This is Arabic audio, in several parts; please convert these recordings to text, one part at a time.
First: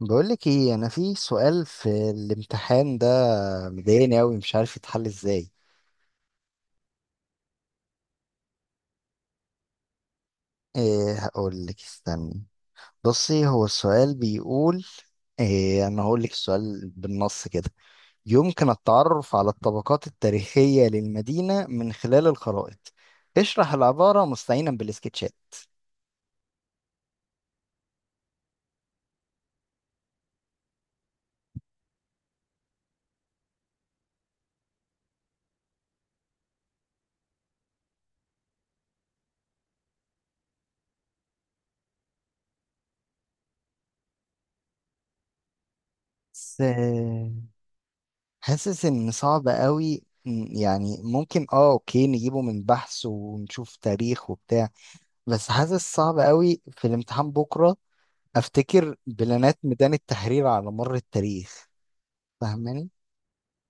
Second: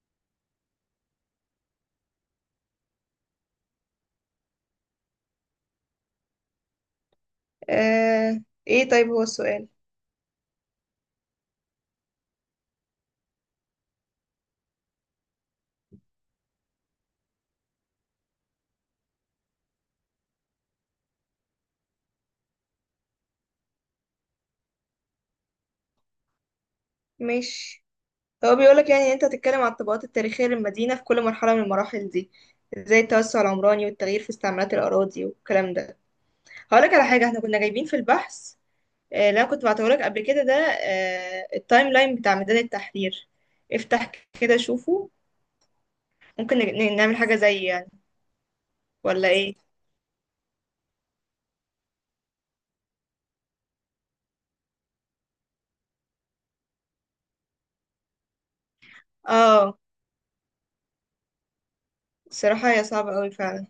بقولك ايه، انا في سؤال في الامتحان ده مضايقني اوي، مش عارف يتحل ازاي. آه، ايه طيب هو السؤال. إيه هقولك، استني. بصي، هو السؤال بيقول إيه. انا هقولك السؤال بالنص كده: يمكن التعرف على الطبقات التاريخية للمدينة من خلال الخرائط. اشرح العبارة مستعينا بالسكتشات. ماشي. هو بيقولك يعني إن انت هتتكلم عن الطبقات التاريخية للمدينة في كل مرحلة من المراحل دي، زي التوسع العمراني والتغيير في استعمالات الأراضي والكلام ده. هقولك على حاجة احنا كنا جايبين في البحث. اللي انا كنت بعتهولك قبل كده ده التايم لاين بتاع ميدان التحرير. افتح كده شوفه. ممكن بس نعمل حاجة زي يعني، حاسس ان ولا صعب ايه؟ اوي. يعني ممكن اه، اوكي، نجيبه من بحث ونشوف تاريخ وبتاع. بس حاسس صعب قوي في الامتحان بكرة. افتكر بلانات اه، ميدان التحرير على مر التاريخ. الصراحة هي فاهماني؟ صعبة قوي فعلا.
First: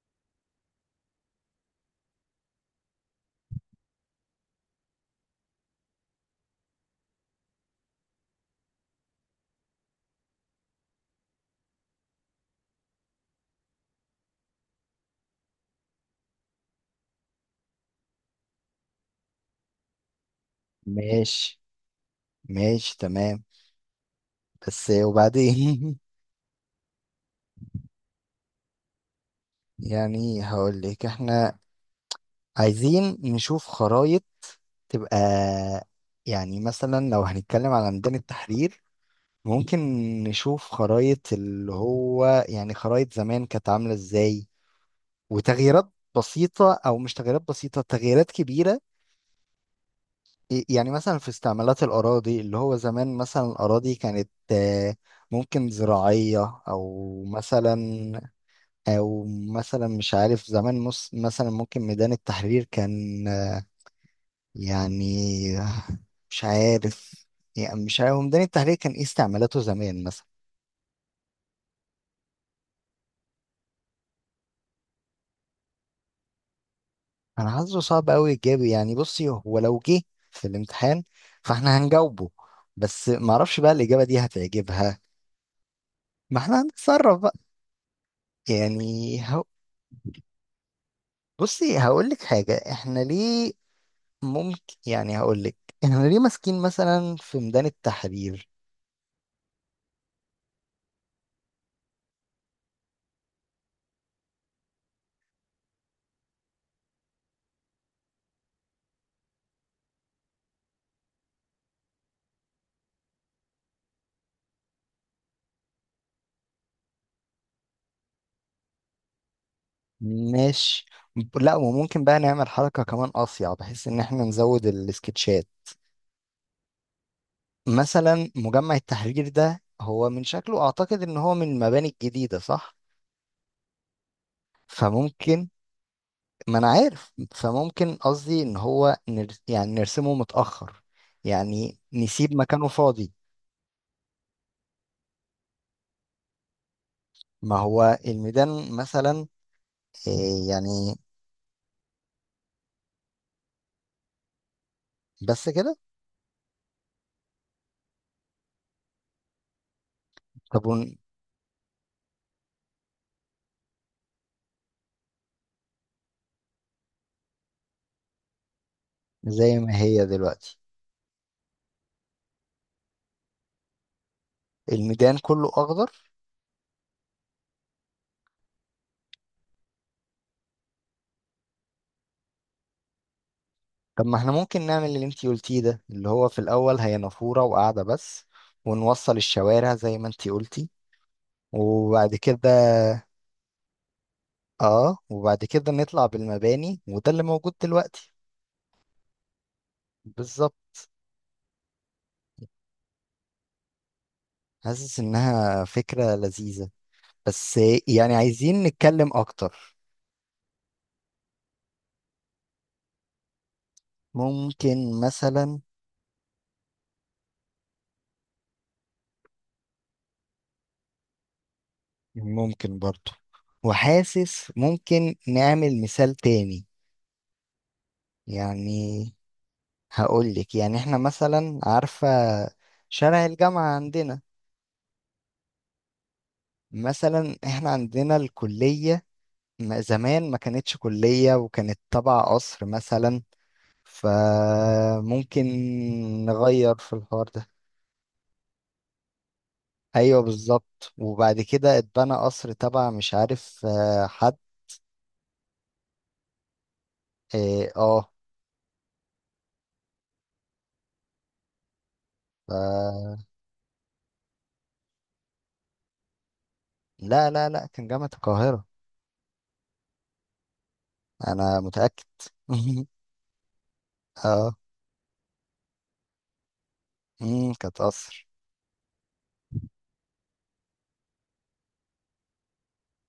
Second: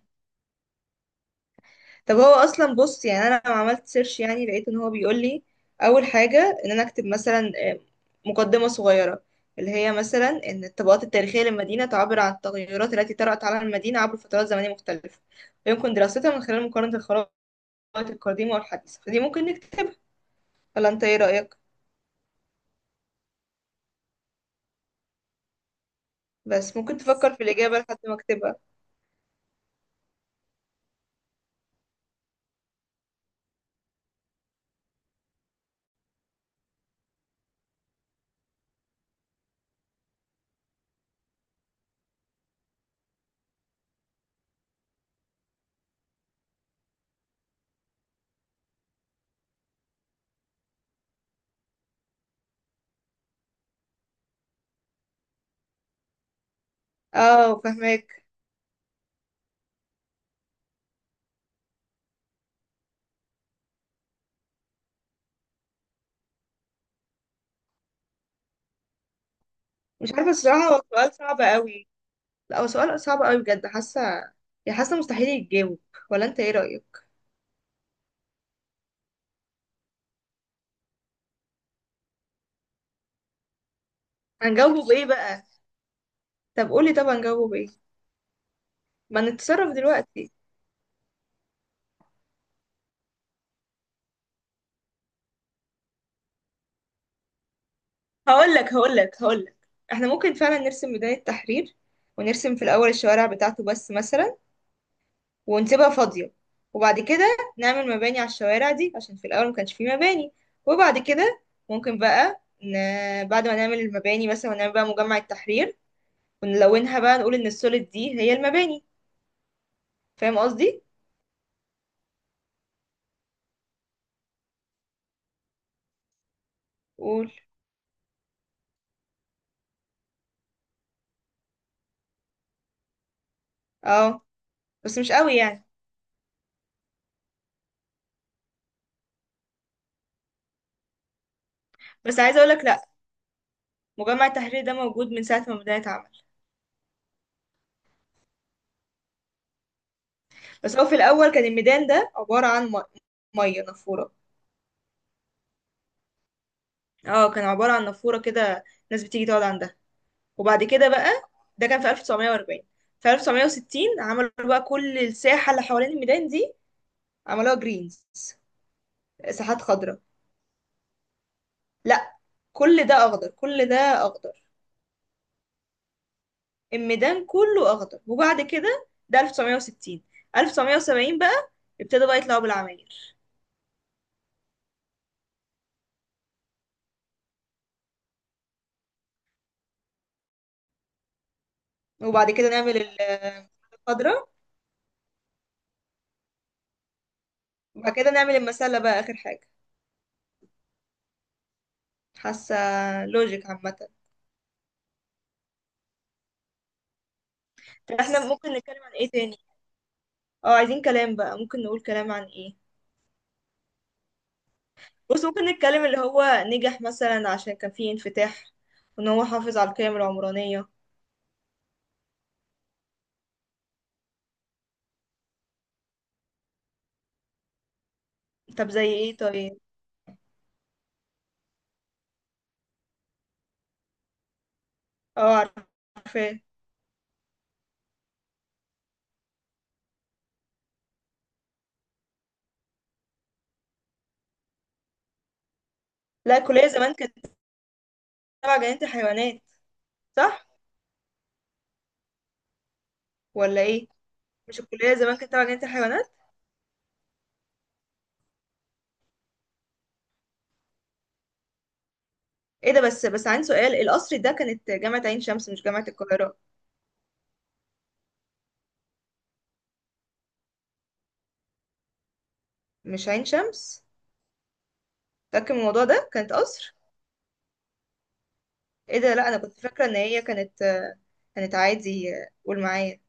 طب هو اصلا بص، يعني انا لما عملت سيرش يعني لقيت ان هو بيقول لي اول حاجه ان انا اكتب مثلا مقدمه صغيره، اللي هي مثلا ان الطبقات التاريخيه للمدينه تعبر عن التغيرات التي طرأت على المدينه عبر فترات زمنيه مختلفه، ويمكن دراستها من خلال مقارنه الخرائط القديمه والحديثه. فدي ممكن نكتبها، ولا انت ايه رأيك؟ ماشي. ماشي، تمام. بس وبعدين. بس ممكن تفكر في الاجابه لحد ما اكتبها. يعني هقول لك، احنا عايزين نشوف خرايط تبقى، يعني مثلا لو هنتكلم على ميدان التحرير، ممكن نشوف خرايط اللي هو، يعني خرايط زمان كانت عاملة ازاي، وتغييرات بسيطة، او مش تغييرات بسيطة، تغييرات كبيرة. يعني مثلا في استعمالات الأراضي، اللي هو زمان مثلا الأراضي كانت ممكن زراعية، أو اه فهماك. مثلا، أو مثلا مش عارف. زمان مثلا ممكن ميدان التحرير كان يعني، مش عارف. يعني مش عارف ميدان التحرير كان إيه استعمالاته زمان مش مثلا. عارفه الصراحه، هو سؤال صعب قوي. لا هو سؤال صعب قوي بجد، حاسه يعني، حاسه مستحيل يتجاوب. ولا انت ايه رأيك؟ أنا حاسه صعب أوي إجابي، يعني بصي هو لو جه في الامتحان فإحنا هنجاوبه، بس معرفش بقى الإجابة دي هنجاوبه هتعجبها. بايه بقى؟ ما إحنا طب قولي، طب هنتصرف بقى. هنجاوبه بايه؟ يعني ما نتصرف دلوقتي. بصي هقول لك حاجة، احنا ليه ممكن، يعني هقول لك، احنا ليه ماسكين مثلا في ميدان التحرير. هقول لك، احنا ممكن فعلا نرسم ميدان التحرير، ونرسم في الاول الشوارع بتاعته بس مثلا، ونسيبها فاضية. وبعد كده نعمل مباني على الشوارع دي عشان في الاول ما كانش فيه مباني. وبعد كده ممكن بقى بعد ما نعمل المباني مثلا، ونعمل بقى مجمع التحرير، ونلونها بقى نقول ان السوليد دي هي المباني. فاهم قصدي؟ ماشي. لا، وممكن بقى نعمل حركة كمان أصيع بحيث ان احنا نزود السكتشات. قول. مثلا مجمع التحرير ده هو من شكله اعتقد ان هو من المباني الجديدة، صح؟ اه بس مش قوي فممكن. يعني. ما انا عارف، فممكن قصدي ان هو يعني نرسمه متأخر، يعني بس نسيب عايزه اقولك مكانه لا، فاضي. مجمع التحرير ده موجود من ساعه ما بدات. ما هو الميدان مثلا، إيه بس هو يعني. في الأول كان الميدان ده عبارة عن مية نافورة. بس كده؟ اه كان عبارة عن نافورة كده، ناس بتيجي تقعد عندها. وبعد طب كده بقى، ده كان في 1940. في 1960 عملوا بقى كل الساحة اللي حوالين الميدان دي، عملوها جرينز، زي ساحات ما خضراء. هي دلوقتي. لا، كل ده أخضر، كل ده أخضر، الميدان كله اخضر؟ الميدان كله أخضر. وبعد كده ده 1960، 1970 بقى ابتدوا بقى يطلعوا بالعماير. طب ما احنا ممكن نعمل اللي انتي قلتيه ده، اللي هو في الاول هي نافورة وقاعدة بس، ونوصل الشوارع زي ما انتي قلتي، وبعد وبعد كده كده نعمل الخضرة. نطلع بالمباني، وده اللي موجود وبعد كده دلوقتي. نعمل المسلة بقى آخر حاجة. بالظبط. حاسة لوجيك عامة. حاسس انها فكرة لذيذة، بس طب يعني احنا بس ممكن عايزين نتكلم عن نتكلم ايه تاني؟ اكتر. اه عايزين كلام بقى، ممكن نقول كلام عن ايه؟ ممكن بص ممكن مثلا، نتكلم اللي هو نجح مثلا عشان كان فيه انفتاح، وان هو حافظ على القيم العمرانية. ممكن برضو، وحاسس ممكن نعمل مثال تاني. طب زي يعني ايه طيب؟ هقول لك، يعني احنا مثلا، عارفة شارع الجامعة عندنا؟ اه عارفاه. مثلا احنا عندنا الكلية. زمان ما كانتش كلية وكانت تبع قصر مثلا، فممكن لا الكلية نغير في زمان كانت الحوار ده. تبع جنينة الحيوانات، ايوه صح بالظبط، وبعد كده اتبنى قصر تبع مش عارف ولا ايه؟ حد. مش الكلية زمان كانت تبع جنينة الحيوانات؟ اه، آه. ايه ده، بس ف... بس عندي سؤال، القصر ده كانت جامعة عين شمس مش جامعة القاهرة؟ لا لا لا، كان جامعة القاهرة، انا متأكد. مش عين شمس؟ اه. متأكد من الموضوع ده، كانت قصر. مم، كانت قصر. ايه ده، لا انا كنت فاكره ان هي كانت، كانت عادي، قول معايا،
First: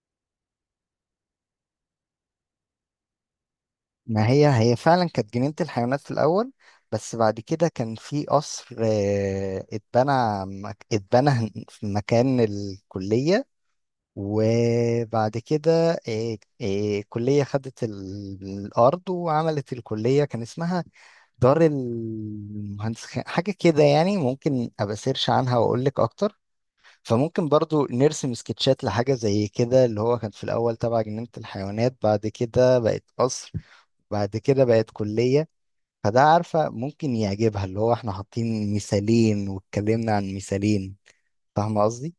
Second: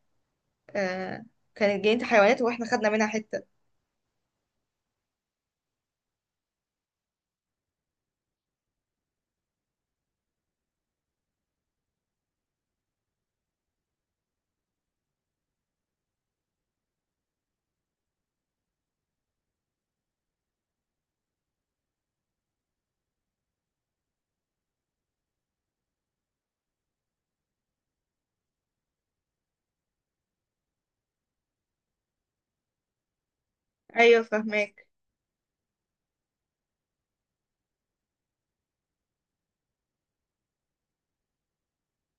آه، كانت جنينه حيوانات واحنا خدنا منها حته. ما هي هي فعلا كانت جنينة الحيوانات في الأول، بس بعد كده كان في قصر اتبنى، اتبنى في مكان الكلية. وبعد كده الكلية خدت الأرض وعملت الكلية. كان اسمها دار المهندس حاجة كده يعني، ممكن أبقى سيرش عنها وأقول لك أكتر. فممكن برضو نرسم سكتشات لحاجة زي كده، اللي هو كان في الأول تبع جنينة الحيوانات، بعد كده بقت قصر، ايوه بعد كده فاهماك. بقت كلية. فده عارفة ممكن يعجبها، اللي هو احنا حاطين مثالين واتكلمنا عن مثالين. فاهمة قصدي؟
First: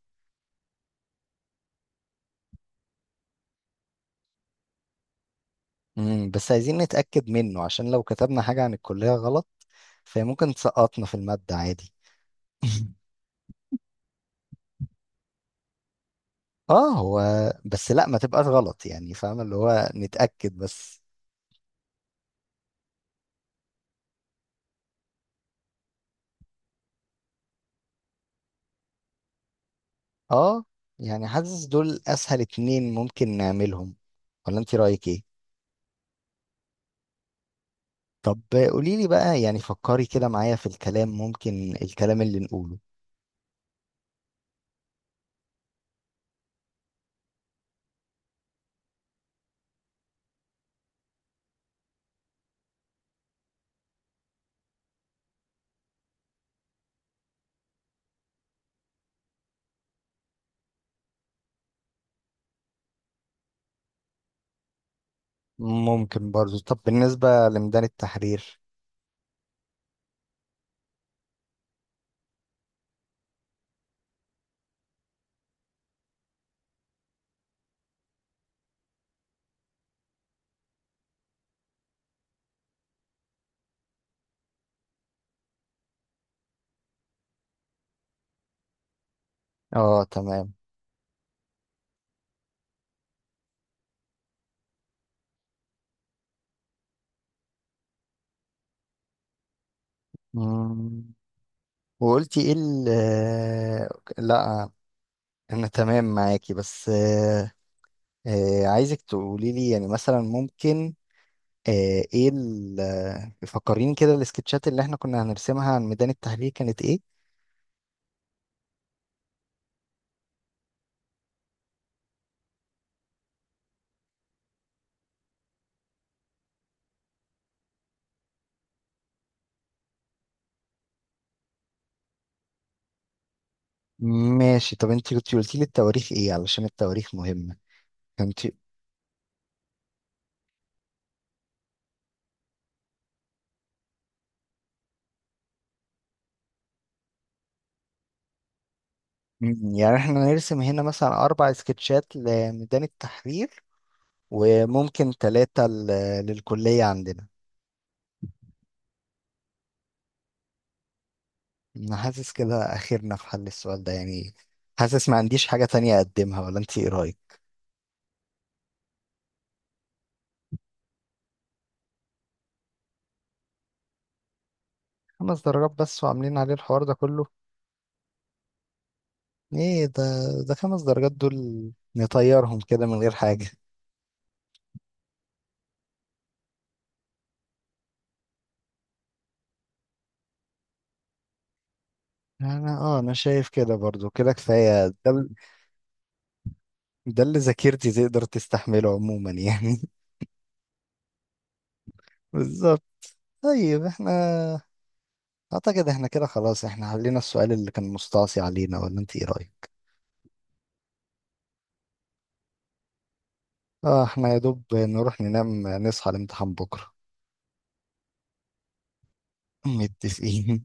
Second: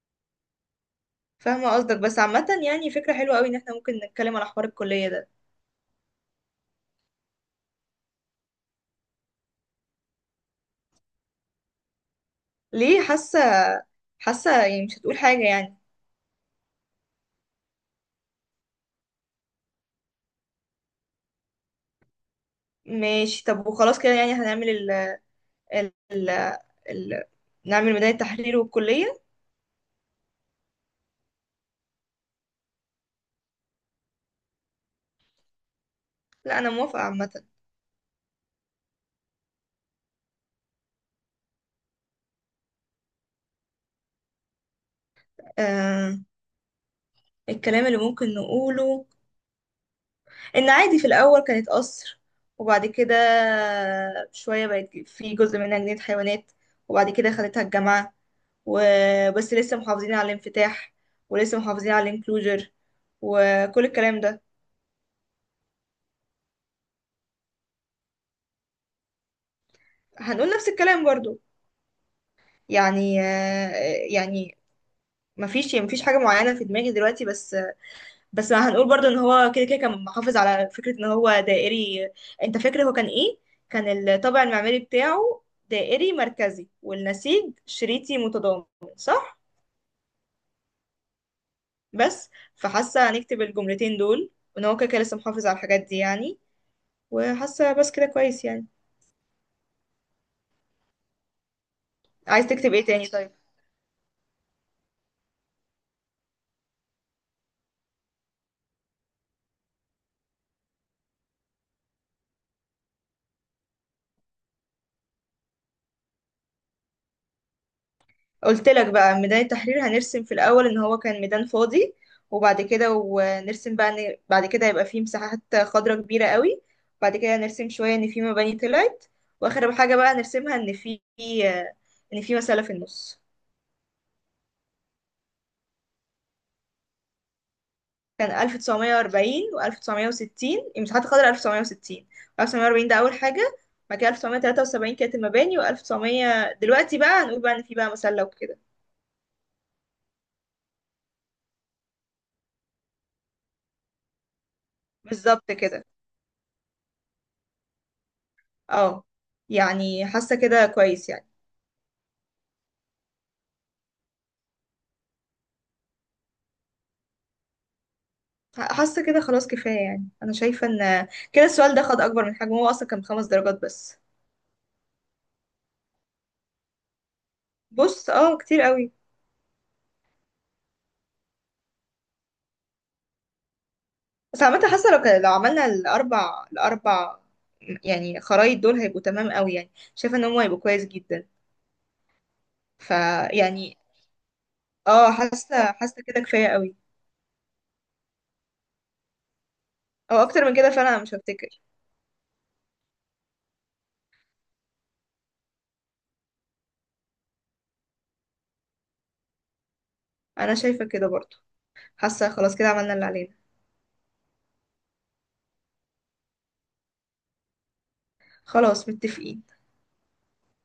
فاهمه قصدك، بس عامه يعني فكره حلوه قوي ان احنا ممكن نتكلم على حوار الكليه ده. امم، بس عايزين نتأكد منه، عشان لو كتبنا حاجة عن الكلية غلط فهي ممكن تسقطنا في المادة عادي. ليه حاسه؟ حاسه يعني مش هتقول حاجه يعني. اه هو، بس لا ما تبقاش غلط يعني، فاهمة اللي هو نتأكد بس. ماشي طب، وخلاص كده يعني هنعمل ال ال ال نعمل ميدان التحرير والكليه. اه. يعني حاسس دول أسهل اتنين ممكن نعملهم، ولا انت رأيك ايه؟ لا انا موافقه عامه. طب قوليلي بقى، يعني فكري كده معايا في الكلام، ممكن الكلام اللي نقوله. آه، الكلام اللي ممكن نقوله، ان عادي في الاول كانت قصر، وبعد كده شويه بقت في جزء منها جنينه حيوانات، وبعد كده خدتها الجامعه. وبس لسه محافظين على الانفتاح، ولسه محافظين على الانكلوجر، وكل الكلام ده. ممكن برضو. طب بالنسبة لميدان التحرير؟ هنقول نفس الكلام برضو، يعني يعني مفيش حاجه معينه في دماغي دلوقتي بس. بس هنقول برضو ان هو كده كده كان محافظ على فكرة ان هو دائري. انت فاكر هو كان ايه؟ كان الطابع المعماري بتاعه دائري مركزي والنسيج شريطي متضامن، صح؟ اه تمام. بس فحاسة هنكتب الجملتين دول، وان هو كده كده لسه محافظ على الحاجات دي يعني. وحاسة بس كده كويس يعني. مم. وقلتي عايز ايه تكتب ايه ال تاني طيب؟ آه، لا انا تمام معاكي، بس عايزك تقولي لي، يعني مثلا ممكن آه، ايه ال آه، فكريني كده، السكتشات اللي احنا كنا هنرسمها عن ميدان التحرير كانت ايه. قلت لك بقى، ميدان التحرير هنرسم في الأول إن هو كان ميدان فاضي، وبعد كده ونرسم بقى إن بعد كده يبقى فيه مساحات خضراء كبيرة قوي، بعد كده نرسم شوية إن فيه مباني طلعت، وآخر حاجة بقى نرسمها إن فيه مسألة في النص. ماشي. طب انت كنت قلتي لي التواريخ ايه، علشان التواريخ مهمة. كان كنت. 1940 و1960 مساحات خضراء، 1960 1940 ده أول حاجة، بعد كده 1973 كانت المباني، و1900 دلوقتي بقى هنقول بقى إن فيه بقى مسلة وكده. مم، يعني احنا نرسم هنا مثلا 4 سكتشات لميدان التحرير، وممكن بالظبط ثلاثة كده. للكلية عندنا. اه يعني حاسة كده كويس يعني. انا حاسس كده اخرنا في حل السؤال ده يعني. حاسس ما عنديش حاجة تانية اقدمها، ولا انت ايه رايك؟ حاسة كده خلاص كفاية يعني، أنا شايفة إن كده السؤال ده خد أكبر من حجمه، هو أصلا كان بـ 5 درجات بس. خمس درجات بس، وعاملين عليه الحوار ده كله! بص اه كتير قوي. ايه ده! ده 5 درجات دول، نطيرهم كده من غير حاجة. بس عامة حاسة لو لو عملنا الأربع يعني خرايط دول هيبقوا تمام قوي، يعني شايفة إن هم هيبقوا كويس جدا. انا اه، انا شايف كده فيعني برضو، كده كفاية ده اه، حاسة كده كفاية قوي، ده اللي ذاكرتي تقدر تستحمله عموما يعني. أو أكتر من كده فعلا أنا مش هفتكر. بالظبط. طيب احنا اعتقد احنا كده خلاص، احنا حلينا السؤال اللي كان مستعصي علينا، ولا انت ايه رايك؟ أنا شايفة كده برضو، حاسة خلاص كده عملنا اللي علينا. اه احنا يا دوب نروح ننام نصحى الامتحان بكرة. خلاص متفقين. متفقين.